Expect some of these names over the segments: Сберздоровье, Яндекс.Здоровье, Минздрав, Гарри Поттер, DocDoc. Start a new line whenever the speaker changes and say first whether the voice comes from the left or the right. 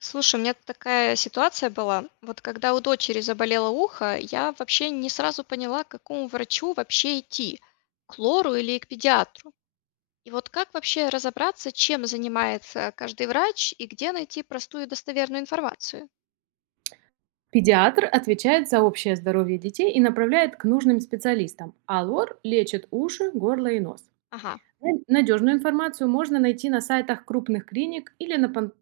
left: Слушай, у меня такая ситуация была. Вот когда у дочери заболело ухо, я вообще не сразу поняла, к какому врачу вообще идти, к лору или к педиатру. И вот как вообще разобраться, чем занимается каждый врач и где найти простую и достоверную информацию?
right: Педиатр отвечает за общее здоровье детей и направляет к нужным специалистам, а лор лечит уши, горло и нос.
left: Ага,
right: Надежную информацию можно найти на сайтах крупных клиник или на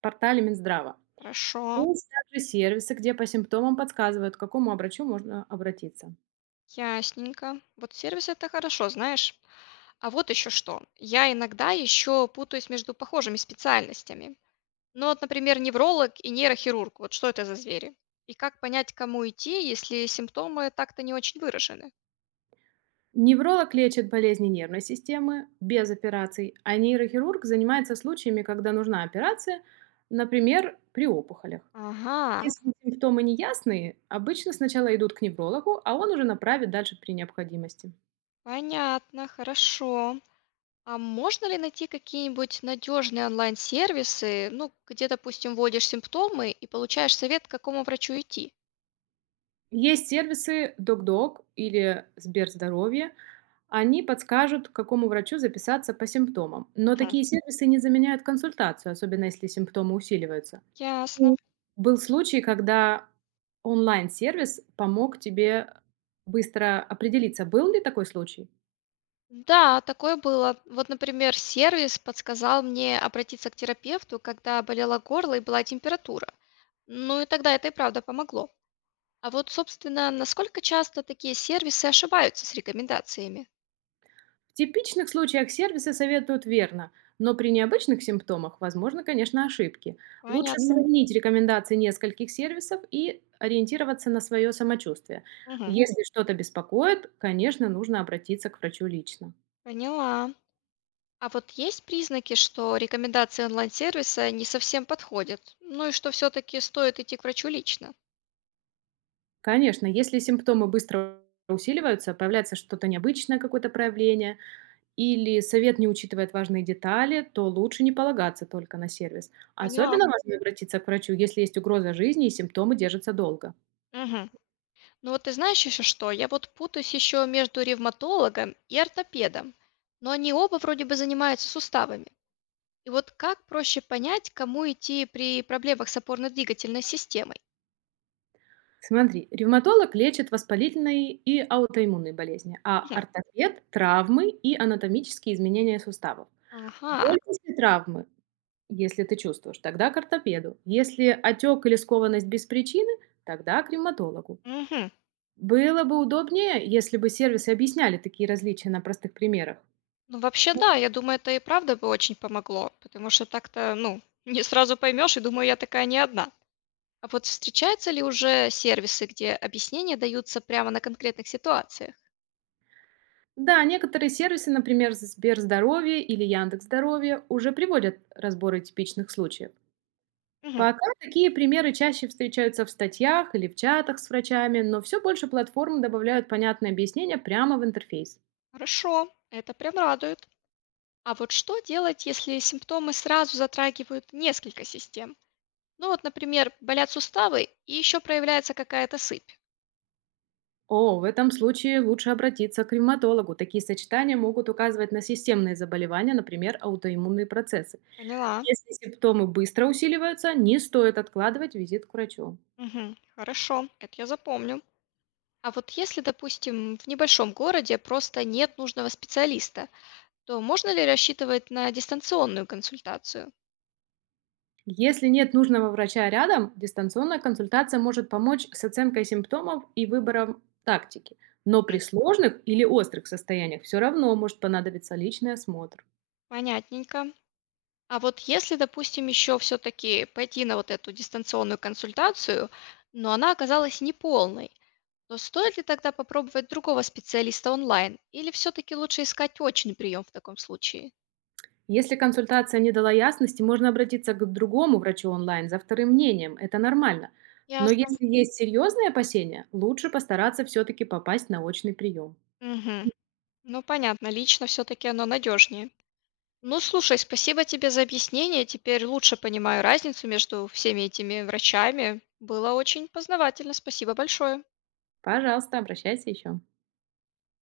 right: портале Минздрава.
left: хорошо,
right: Есть также сервисы, где по симптомам подсказывают, к какому врачу можно обратиться.
left: ясненько. Вот сервис это хорошо, знаешь. А вот еще что. Я иногда еще путаюсь между похожими специальностями. Ну вот, например, невролог и нейрохирург. Вот что это за звери? И как понять, к кому идти, если симптомы так-то не очень выражены?
right: Невролог лечит болезни нервной системы без операций, а нейрохирург занимается случаями, когда нужна операция, например, при опухолях.
left: Ага,
right: Если симптомы неясные, обычно сначала идут к неврологу, а он уже направит дальше при необходимости.
left: понятно, хорошо. А можно ли найти какие-нибудь надежные онлайн-сервисы, ну, где, допустим, вводишь симптомы и получаешь совет, к какому врачу идти?
right: Есть сервисы DocDoc или Сберздоровье. Они подскажут, к какому врачу записаться по симптомам. Но
left: Мгм.
right: такие сервисы не заменяют консультацию, особенно если симптомы усиливаются.
left: Ясно.
right: М. Был случай, когда онлайн-сервис помог тебе быстро определиться, был ли такой случай?
left: Да, такое было. Вот, например, сервис подсказал мне обратиться к терапевту, когда болело горло и была температура. Ну и тогда это и правда помогло. А вот, собственно, насколько часто такие сервисы ошибаются с рекомендациями?
right: В типичных случаях сервисы советуют верно, но при необычных симптомах возможны, конечно, ошибки. Лучше Мгм.
left: Понятно.
right: Сравнить рекомендации нескольких сервисов и ориентироваться на свое самочувствие.
left: Мгм.
right: Если что-то беспокоит, конечно, нужно обратиться к врачу лично.
left: Поняла. А вот есть признаки, что рекомендации онлайн-сервиса не совсем подходят? Ну и что все-таки стоит идти к врачу лично?
right: Конечно, если симптомы быстро усиливаются, появляется что-то необычное, какое-то проявление, или совет не учитывает важные детали, то лучше не полагаться только на сервис.
left: Поняла.
right: Особенно важно обратиться к врачу, если есть угроза жизни и симптомы держатся долго.
left: Мгм. Ну вот ты знаешь еще что? Я вот путаюсь еще между ревматологом и ортопедом. Но они оба вроде бы занимаются суставами. И вот как проще понять, кому идти при проблемах с опорно-двигательной системой?
right: Смотри, ревматолог лечит воспалительные и аутоиммунные болезни, а
left: Мгм.
right: ортопед– травмы и анатомические изменения суставов.
left: Ага.
right: Боль после травмы, если ты чувствуешь, тогда к ортопеду. Если отек или скованность без причины, тогда к ревматологу.
left: Мгм.
right: Было бы удобнее, если бы сервисы объясняли такие различия на простых примерах.
left: Ну, вообще, да, я думаю, это и правда бы очень помогло, потому что так-то, ну, не сразу поймешь, и думаю, я такая не одна. А вот встречаются ли уже сервисы, где объяснения даются прямо на конкретных ситуациях?
right: Да, некоторые сервисы, например, Сберздоровье или Яндекс.Здоровье, уже приводят разборы типичных случаев.
left: Мгм.
right: Пока такие примеры чаще встречаются в статьях или в чатах с врачами, но все больше платформ добавляют понятные объяснения прямо в интерфейс.
left: Хорошо, это прям радует. А вот что делать, если симптомы сразу затрагивают несколько систем? Ну вот, например, болят суставы и еще проявляется какая-то сыпь.
right: О, в этом случае лучше обратиться к ревматологу. Такие сочетания могут указывать на системные заболевания, например, аутоиммунные процессы.
left: Поняла.
right: Если симптомы быстро усиливаются, не стоит откладывать визит к врачу.
left: Мгм. Хорошо, это я запомню. А вот если, допустим, в небольшом городе просто нет нужного специалиста, то можно ли рассчитывать на дистанционную консультацию?
right: Если нет нужного врача рядом, дистанционная консультация может помочь с оценкой симптомов и выбором тактики. Но при
left: Мгм.
right: сложных или острых состояниях все равно может понадобиться личный осмотр.
left: Понятненько. А вот если, допустим, еще все-таки пойти на вот эту дистанционную консультацию, но она оказалась неполной, то стоит ли тогда попробовать другого специалиста онлайн? Или все-таки лучше искать очный прием в таком случае?
right: Если консультация не дала ясности, можно обратиться к другому врачу онлайн за вторым мнением. Это нормально. Но
left: Ясно.
right: если есть серьезные опасения, лучше постараться все-таки попасть на очный прием.
left: Мгм. Ну, понятно, лично все-таки оно надежнее. Ну, слушай, спасибо тебе за объяснение. Теперь лучше понимаю разницу между всеми этими врачами. Было очень познавательно. Спасибо большое.
right: Пожалуйста, обращайся еще.